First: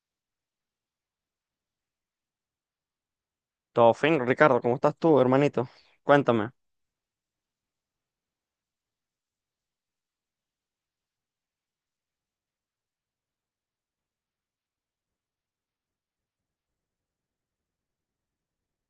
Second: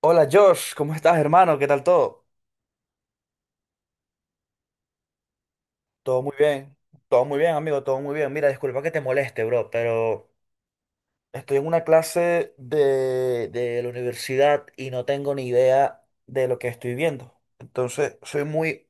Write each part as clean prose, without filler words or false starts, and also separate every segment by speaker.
Speaker 1: Hola Josh, ¿cómo estás, hermano? ¿Qué tal todo?
Speaker 2: Todo fin, Ricardo, ¿cómo estás tú, hermanito?
Speaker 1: Todo muy
Speaker 2: Cuéntame,
Speaker 1: bien, todo muy bien, amigo, todo muy bien. Mira, disculpa que te moleste, bro, pero estoy en una clase de la universidad y no tengo ni idea de lo que estoy viendo. Entonces, soy muy...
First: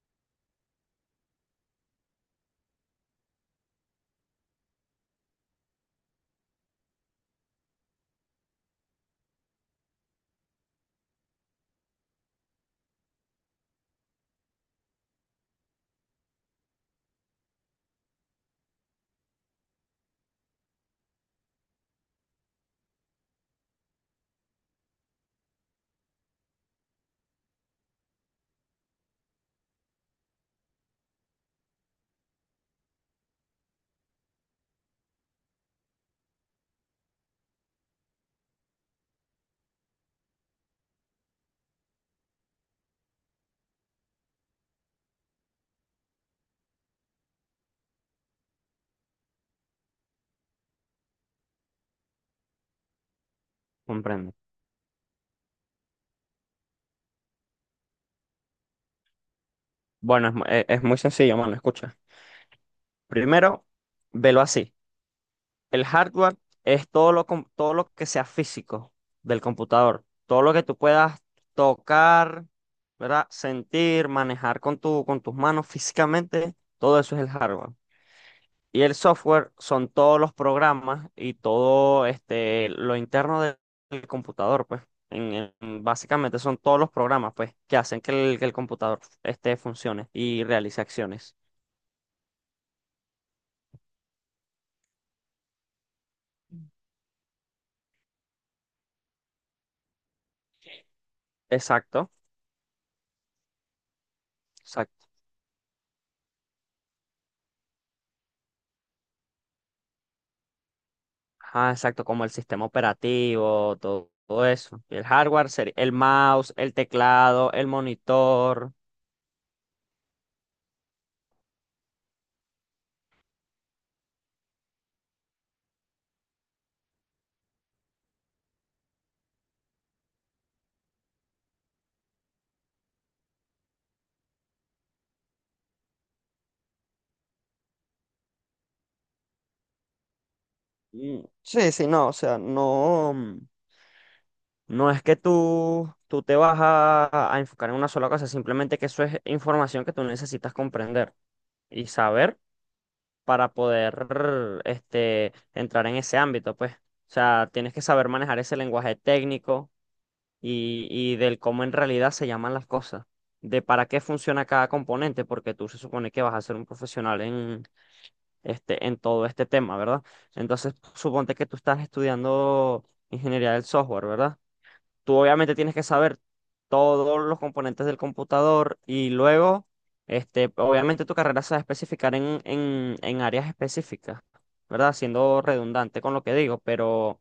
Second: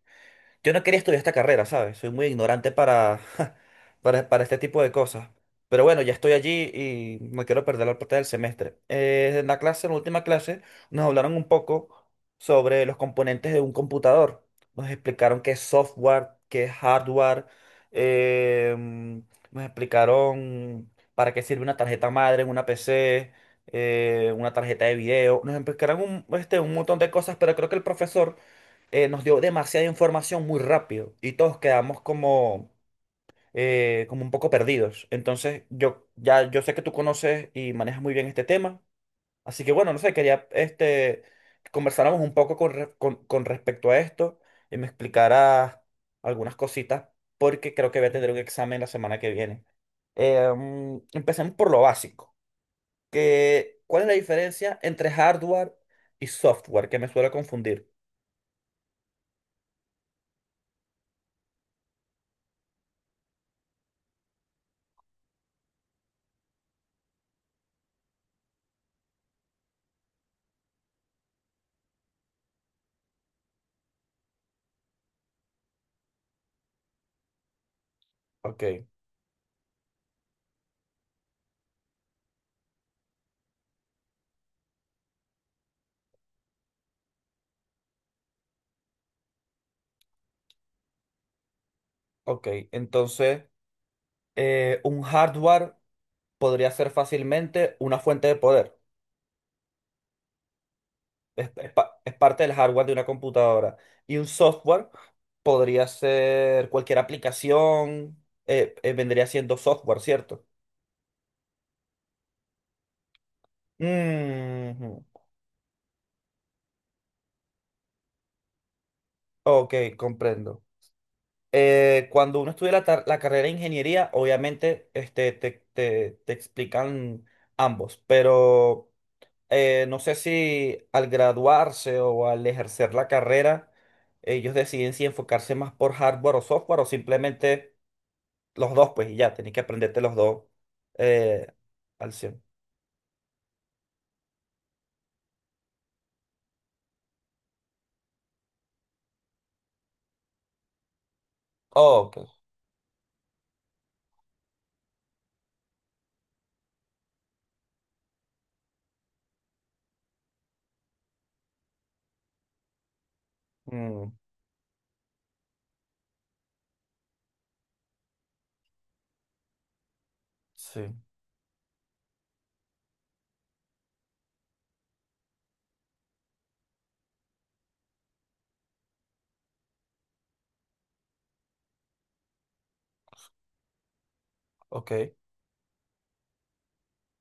Speaker 1: Yo no quería estudiar esta carrera, ¿sabes? Soy muy ignorante para, para este tipo de cosas. Pero bueno, ya estoy allí y no quiero perder la parte del semestre. En la clase, en la última clase, nos hablaron un poco sobre los componentes de un computador. Nos explicaron qué es software, qué es hardware. em, Nos explicaron para qué sirve una tarjeta madre en una PC, una tarjeta de video. Nos explicaron un montón de cosas, pero creo que el profesor nos dio demasiada información muy rápido y todos quedamos como, como un poco perdidos. Entonces, yo sé que tú conoces y manejas muy bien este tema, así que bueno, no sé, quería que conversáramos un poco con respecto a esto y me explicaras algunas cositas porque creo que voy a tener un examen la semana que viene. Empecemos por lo básico, ¿cuál es la
Speaker 2: comprendo.
Speaker 1: diferencia entre hardware y software? Que me suele confundir.
Speaker 2: Bueno, es muy sencillo, mano, escucha. Primero, velo así. El hardware es todo lo que sea físico del computador, todo lo que tú puedas tocar, ¿verdad? Sentir, manejar con tu, con tus manos físicamente, todo eso es el hardware. Y
Speaker 1: Ok,
Speaker 2: el software son todos los programas y todo lo interno del computador, pues. En- Básicamente son todos los programas, pues, que hacen que el computador funcione y realice acciones.
Speaker 1: ok, entonces... un hardware podría ser fácilmente una fuente de poder. Es, es pa-
Speaker 2: Exacto,
Speaker 1: es parte del hardware de una computadora. Y un software
Speaker 2: exacto.
Speaker 1: podría ser cualquier aplicación. Vendría siendo software, ¿cierto?
Speaker 2: Ajá, exacto, como el sistema operativo, todo eso.
Speaker 1: Mm,
Speaker 2: El hardware sería el mouse, el teclado, el monitor.
Speaker 1: ok, comprendo. Cuando uno estudia la carrera de ingeniería, obviamente te explican ambos, pero no sé si al graduarse o al ejercer la carrera, ellos deciden si enfocarse más por hardware o software o simplemente los dos, pues y ya, tenés que aprenderte los dos
Speaker 2: Mm.
Speaker 1: eh,
Speaker 2: Sí, sí, no, o
Speaker 1: al
Speaker 2: sea,
Speaker 1: cien.
Speaker 2: no. No es que tú te vas a enfocar en una sola cosa, simplemente que eso es información que tú necesitas comprender y
Speaker 1: Oh, ok.
Speaker 2: saber para poder entrar en ese ámbito, pues. O sea, tienes que saber manejar ese lenguaje técnico y del cómo en realidad se llaman las cosas, de para qué
Speaker 1: Mm,
Speaker 2: funciona cada componente, porque tú se supone que vas a ser un profesional en todo este tema, ¿verdad? Entonces,
Speaker 1: sí,
Speaker 2: suponte que tú estás estudiando ingeniería del software, ¿verdad? Tú obviamente tienes que saber todos los componentes del computador y luego, obviamente tu carrera se va a especificar en áreas específicas,
Speaker 1: ok.
Speaker 2: ¿verdad? Siendo redundante con lo que digo, pero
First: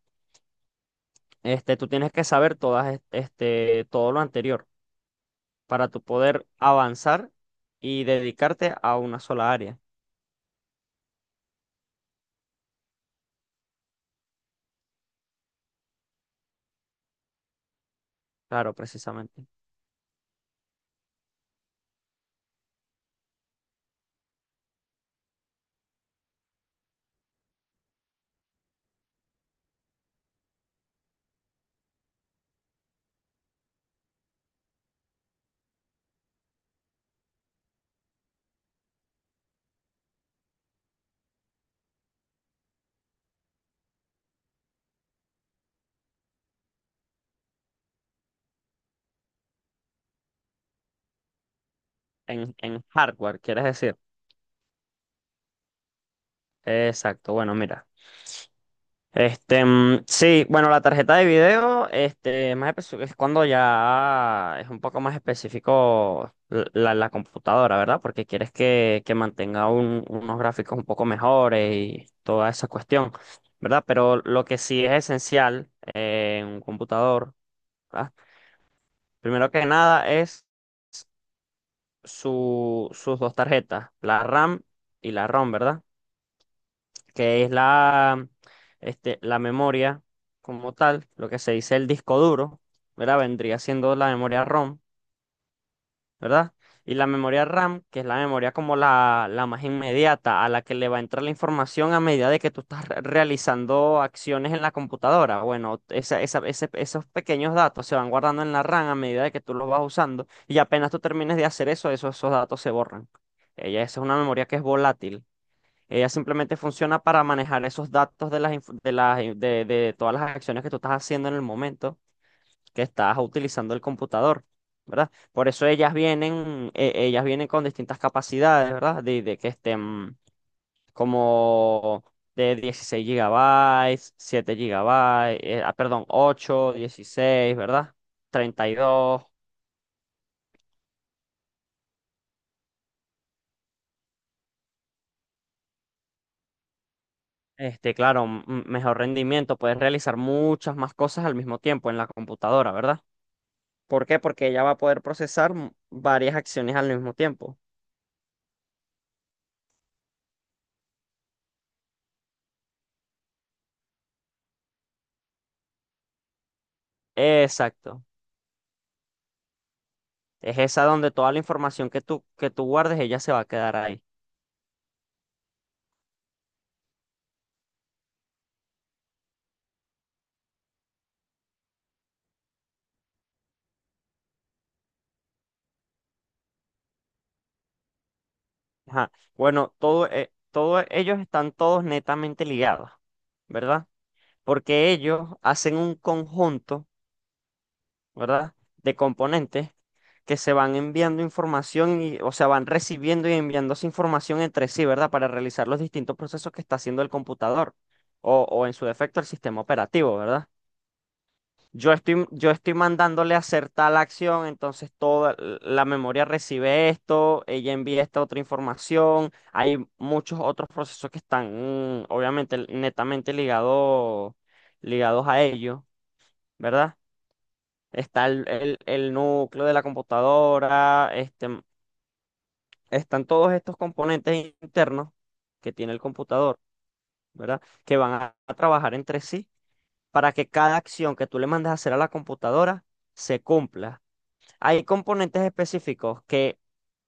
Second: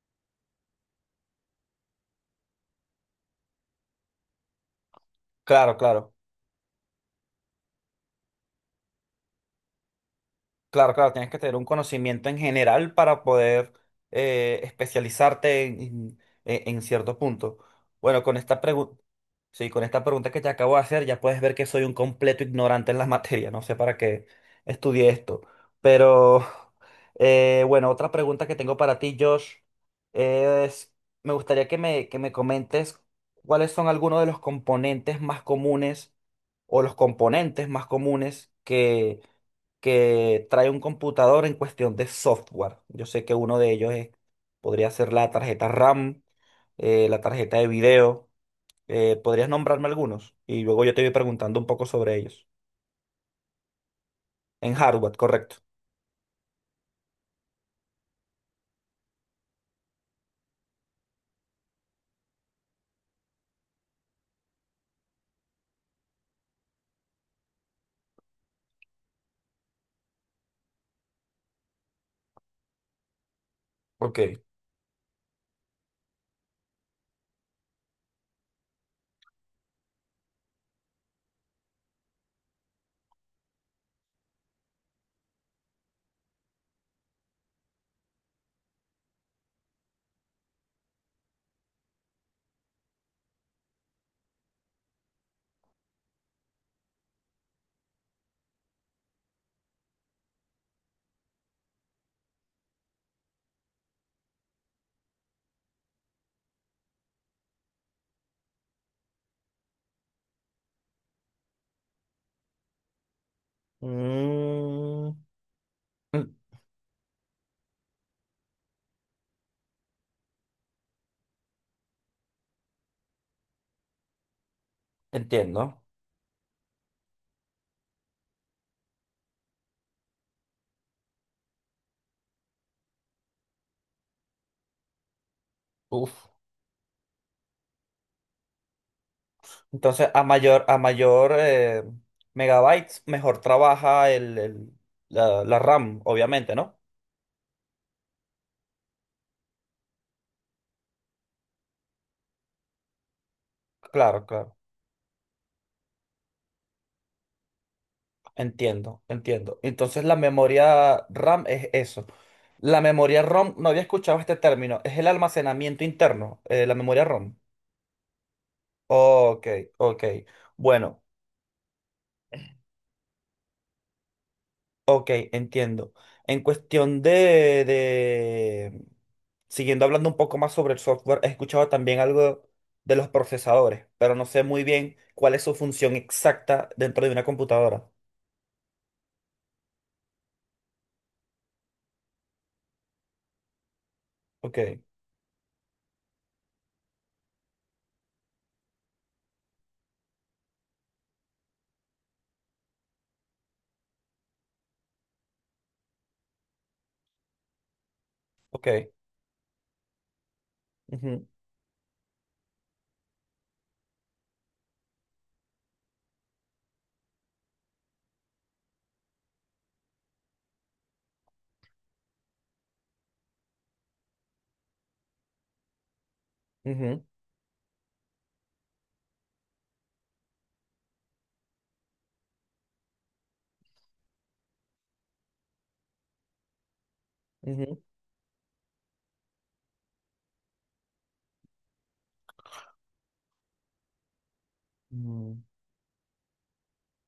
Speaker 2: tú tienes que saber todo lo anterior
Speaker 1: Claro,
Speaker 2: para tú
Speaker 1: claro.
Speaker 2: poder avanzar y dedicarte a una sola área,
Speaker 1: Claro, claro, tienes que tener un conocimiento en general para poder especializarte en cierto punto. Bueno, con esta
Speaker 2: claro,
Speaker 1: pregunta,
Speaker 2: precisamente.
Speaker 1: sí, con esta pregunta que te acabo de hacer, ya puedes ver que soy un completo ignorante en la materia. No sé para qué estudié esto. Pero, bueno, otra pregunta que tengo para ti, Josh, es, me gustaría que me comentes cuáles son algunos de los componentes más comunes o los componentes más comunes que trae un computador en cuestión de software. Yo sé que uno de ellos es... podría ser la tarjeta RAM, la tarjeta de video. ¿Podrías nombrarme algunos? Y luego yo te voy preguntando un poco sobre ellos.
Speaker 2: En hardware, quieres decir.
Speaker 1: En hardware, correcto.
Speaker 2: Exacto, bueno, mira. Sí, bueno, la tarjeta de video, este, es cuando ya es un poco más específico la computadora, ¿verdad? Porque quieres que mantenga unos gráficos un poco mejores y toda esa cuestión, ¿verdad? Pero
Speaker 1: Ok.
Speaker 2: lo que sí es esencial en un computador, ¿verdad? Primero que nada es sus dos tarjetas, la RAM y la ROM, ¿verdad? Que es la memoria como tal, lo que se dice el disco duro, ¿verdad? Vendría siendo la memoria ROM, ¿verdad? Y la memoria RAM, que es la memoria como la más inmediata, a la que le va a entrar la información a medida de que tú estás realizando acciones en la computadora. Bueno, esos pequeños datos se van guardando en la RAM a medida de que tú los vas usando, y apenas tú termines de hacer eso, esos datos se borran. Ella, esa es una memoria que es
Speaker 1: Mm,
Speaker 2: volátil. Ella
Speaker 1: mm,
Speaker 2: simplemente funciona para manejar esos datos de las, inf- de las, de todas las acciones que tú estás haciendo en el momento que estás utilizando el computador, ¿verdad? Por eso
Speaker 1: entiendo.
Speaker 2: ellas vienen con distintas capacidades, ¿verdad? De que estén como de 16 gigabytes, 7 gigabytes, perdón,
Speaker 1: Uf.
Speaker 2: 8, 16, ¿verdad? 32.
Speaker 1: Entonces, a mayor megabytes, mejor trabaja la, la RAM, obviamente, ¿no?
Speaker 2: Claro, mejor rendimiento, puedes realizar muchas más cosas al mismo tiempo en la computadora, ¿verdad? ¿Por qué?
Speaker 1: Claro,
Speaker 2: Porque
Speaker 1: claro.
Speaker 2: ella va a poder procesar varias acciones al mismo tiempo.
Speaker 1: Entiendo, entiendo. Entonces la memoria RAM es eso. La memoria ROM, no había escuchado este término, es el almacenamiento interno, la memoria ROM.
Speaker 2: Exacto.
Speaker 1: Ok, ok.
Speaker 2: Es esa
Speaker 1: Bueno,
Speaker 2: donde toda la información que tú, guardes, ella se va a quedar ahí.
Speaker 1: ok, entiendo. En cuestión de... Siguiendo hablando un poco más sobre el software, he escuchado también algo de los procesadores, pero no sé muy bien cuál es su función exacta dentro de una computadora.
Speaker 2: Ajá. Bueno, todos ellos están todos netamente ligados, ¿verdad?
Speaker 1: Ok,
Speaker 2: Porque ellos hacen un conjunto, ¿verdad? De componentes que se van enviando información y, o sea, van recibiendo y enviándose información entre sí, ¿verdad? Para realizar los distintos procesos que está haciendo el computador o en su
Speaker 1: ok.
Speaker 2: defecto el sistema operativo, ¿verdad?
Speaker 1: Ujú,
Speaker 2: Yo estoy mandándole a hacer tal acción, entonces toda la memoria recibe esto, ella envía esta otra información. Hay muchos otros procesos que están, obviamente, netamente ligados a ello, ¿verdad?
Speaker 1: ujú,
Speaker 2: Está el núcleo de la computadora, están todos estos componentes internos que tiene el computador, ¿verdad?
Speaker 1: ujú.
Speaker 2: Que van a trabajar entre sí para que cada acción que tú le mandes a hacer a la computadora se cumpla. Hay
Speaker 1: Mm.
Speaker 2: componentes específicos que,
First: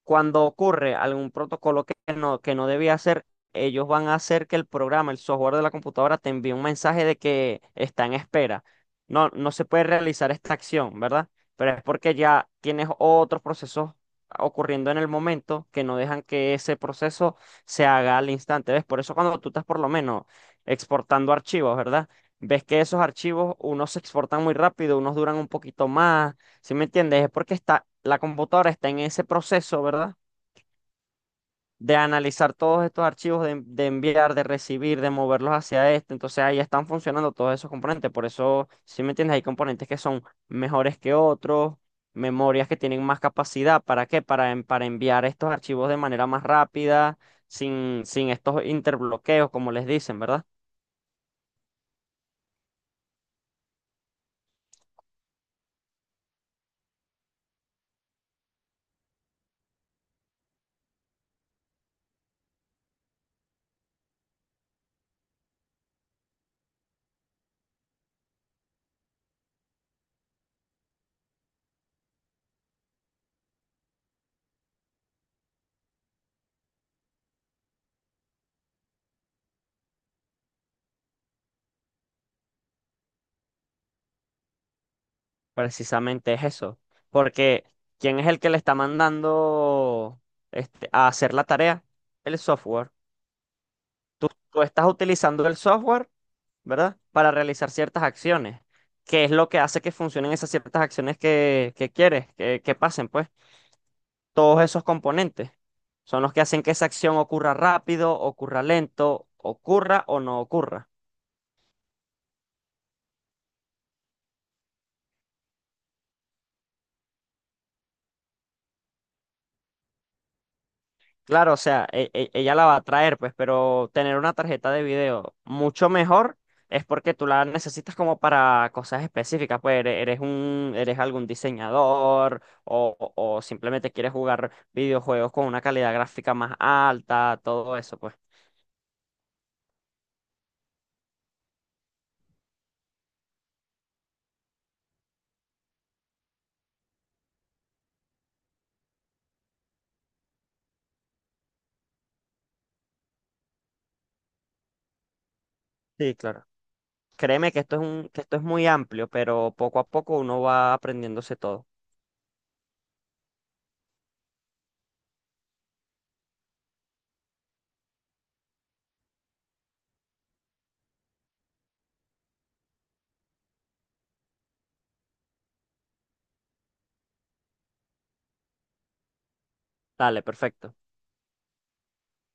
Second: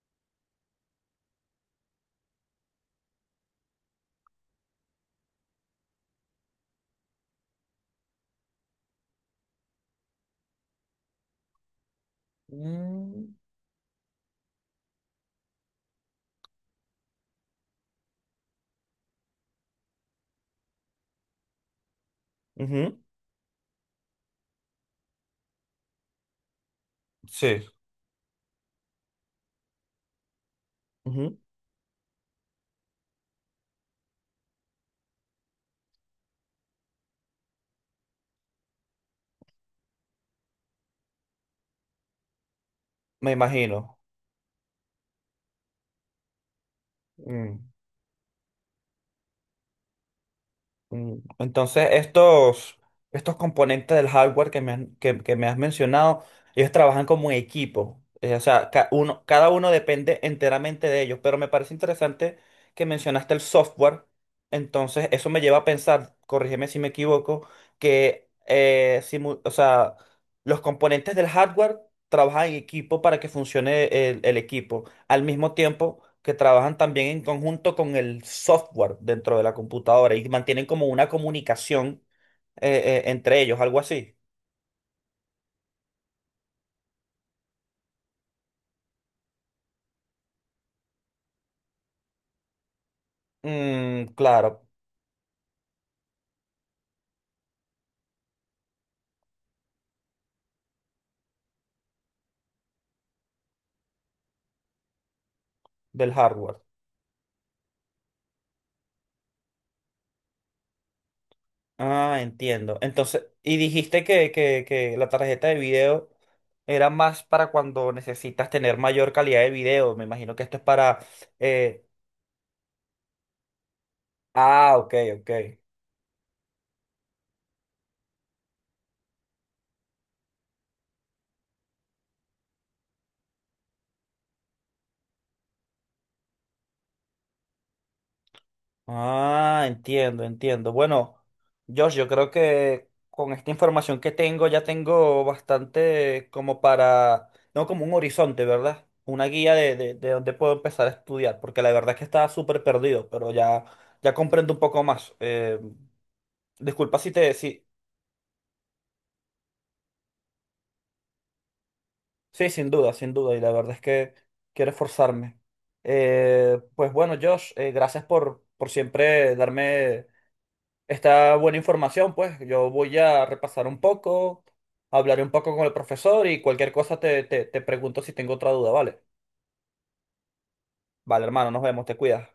Speaker 2: cuando ocurre algún protocolo que no debía hacer, ellos van a hacer que el programa, el software de la computadora, te envíe un mensaje de que está en espera. No, no se puede realizar esta acción, ¿verdad? Pero es porque ya tienes
Speaker 1: Mm,
Speaker 2: otros procesos ocurriendo en el momento que no dejan que ese proceso se haga al instante. ¿Ves? Por eso cuando tú estás por lo menos exportando archivos, ¿verdad? Ves que
Speaker 1: ujú,
Speaker 2: esos archivos, unos se exportan muy rápido, unos duran un poquito más. ¿Sí me entiendes? Es porque
Speaker 1: sí,
Speaker 2: la computadora está en ese proceso, ¿verdad?
Speaker 1: ujú.
Speaker 2: De analizar todos estos archivos, de enviar, de recibir, de moverlos hacia este. Entonces ahí están funcionando todos esos componentes. Por eso, ¿sí me entiendes? Hay componentes que son mejores que otros, memorias que tienen más
Speaker 1: Me
Speaker 2: capacidad.
Speaker 1: imagino.
Speaker 2: ¿Para qué? Para enviar estos archivos de manera más rápida,
Speaker 1: Mm,
Speaker 2: sin estos interbloqueos, como les dicen, ¿verdad?
Speaker 1: mm. Entonces, estos, estos componentes del hardware que me has mencionado, ellos trabajan como en equipo. O sea, cada uno depende enteramente de ellos. Pero me parece interesante que mencionaste el software. Entonces, eso me lleva a pensar, corrígeme si me equivoco, que o sea, los componentes del hardware trabajan en equipo para que funcione el equipo, al mismo tiempo que trabajan también en conjunto con el software dentro de la computadora y mantienen como una comunicación entre ellos, algo así.
Speaker 2: Precisamente es eso. Porque, ¿quién es el que le está mandando a hacer la tarea? El software.
Speaker 1: Mm,
Speaker 2: Tú
Speaker 1: claro,
Speaker 2: estás utilizando el software, ¿verdad? Para realizar ciertas acciones. ¿Qué es lo que hace que funcionen esas ciertas acciones que quieres que pasen? Pues todos esos componentes
Speaker 1: del
Speaker 2: son los que
Speaker 1: hardware.
Speaker 2: hacen que esa acción ocurra rápido, ocurra lento, ocurra o no ocurra.
Speaker 1: Ah, entiendo. Entonces, y dijiste que la tarjeta de video era más para cuando necesitas tener mayor calidad de video. Me imagino que esto es para...
Speaker 2: Claro, o
Speaker 1: eh,
Speaker 2: sea, ella la va a traer, pues, pero tener una tarjeta
Speaker 1: ah,
Speaker 2: de
Speaker 1: ok, ok.
Speaker 2: video mucho mejor es porque tú la necesitas como para cosas específicas, pues eres algún diseñador o simplemente quieres jugar videojuegos con una calidad gráfica más alta, todo eso, pues.
Speaker 1: Ah, entiendo, entiendo. Bueno, Josh, yo creo que con esta información que tengo ya tengo bastante como para, no como un horizonte, ¿verdad? Una guía de dónde puedo empezar a estudiar, porque la verdad es que estaba súper perdido, pero ya, ya comprendo un poco más.
Speaker 2: Sí, claro.
Speaker 1: Disculpa si te...
Speaker 2: Créeme que
Speaker 1: Sí,
Speaker 2: esto es muy amplio, pero poco a poco uno va aprendiéndose todo.
Speaker 1: sí, sin duda, sin duda, y la verdad es que quiero esforzarme. Pues bueno, Josh, gracias por siempre darme está buena información, pues. Yo voy a repasar un poco, hablaré un poco con el profesor y cualquier cosa te pregunto si tengo otra duda, ¿vale?
Speaker 2: Dale, perfecto.
Speaker 1: Vale, hermano, nos vemos, te cuidas.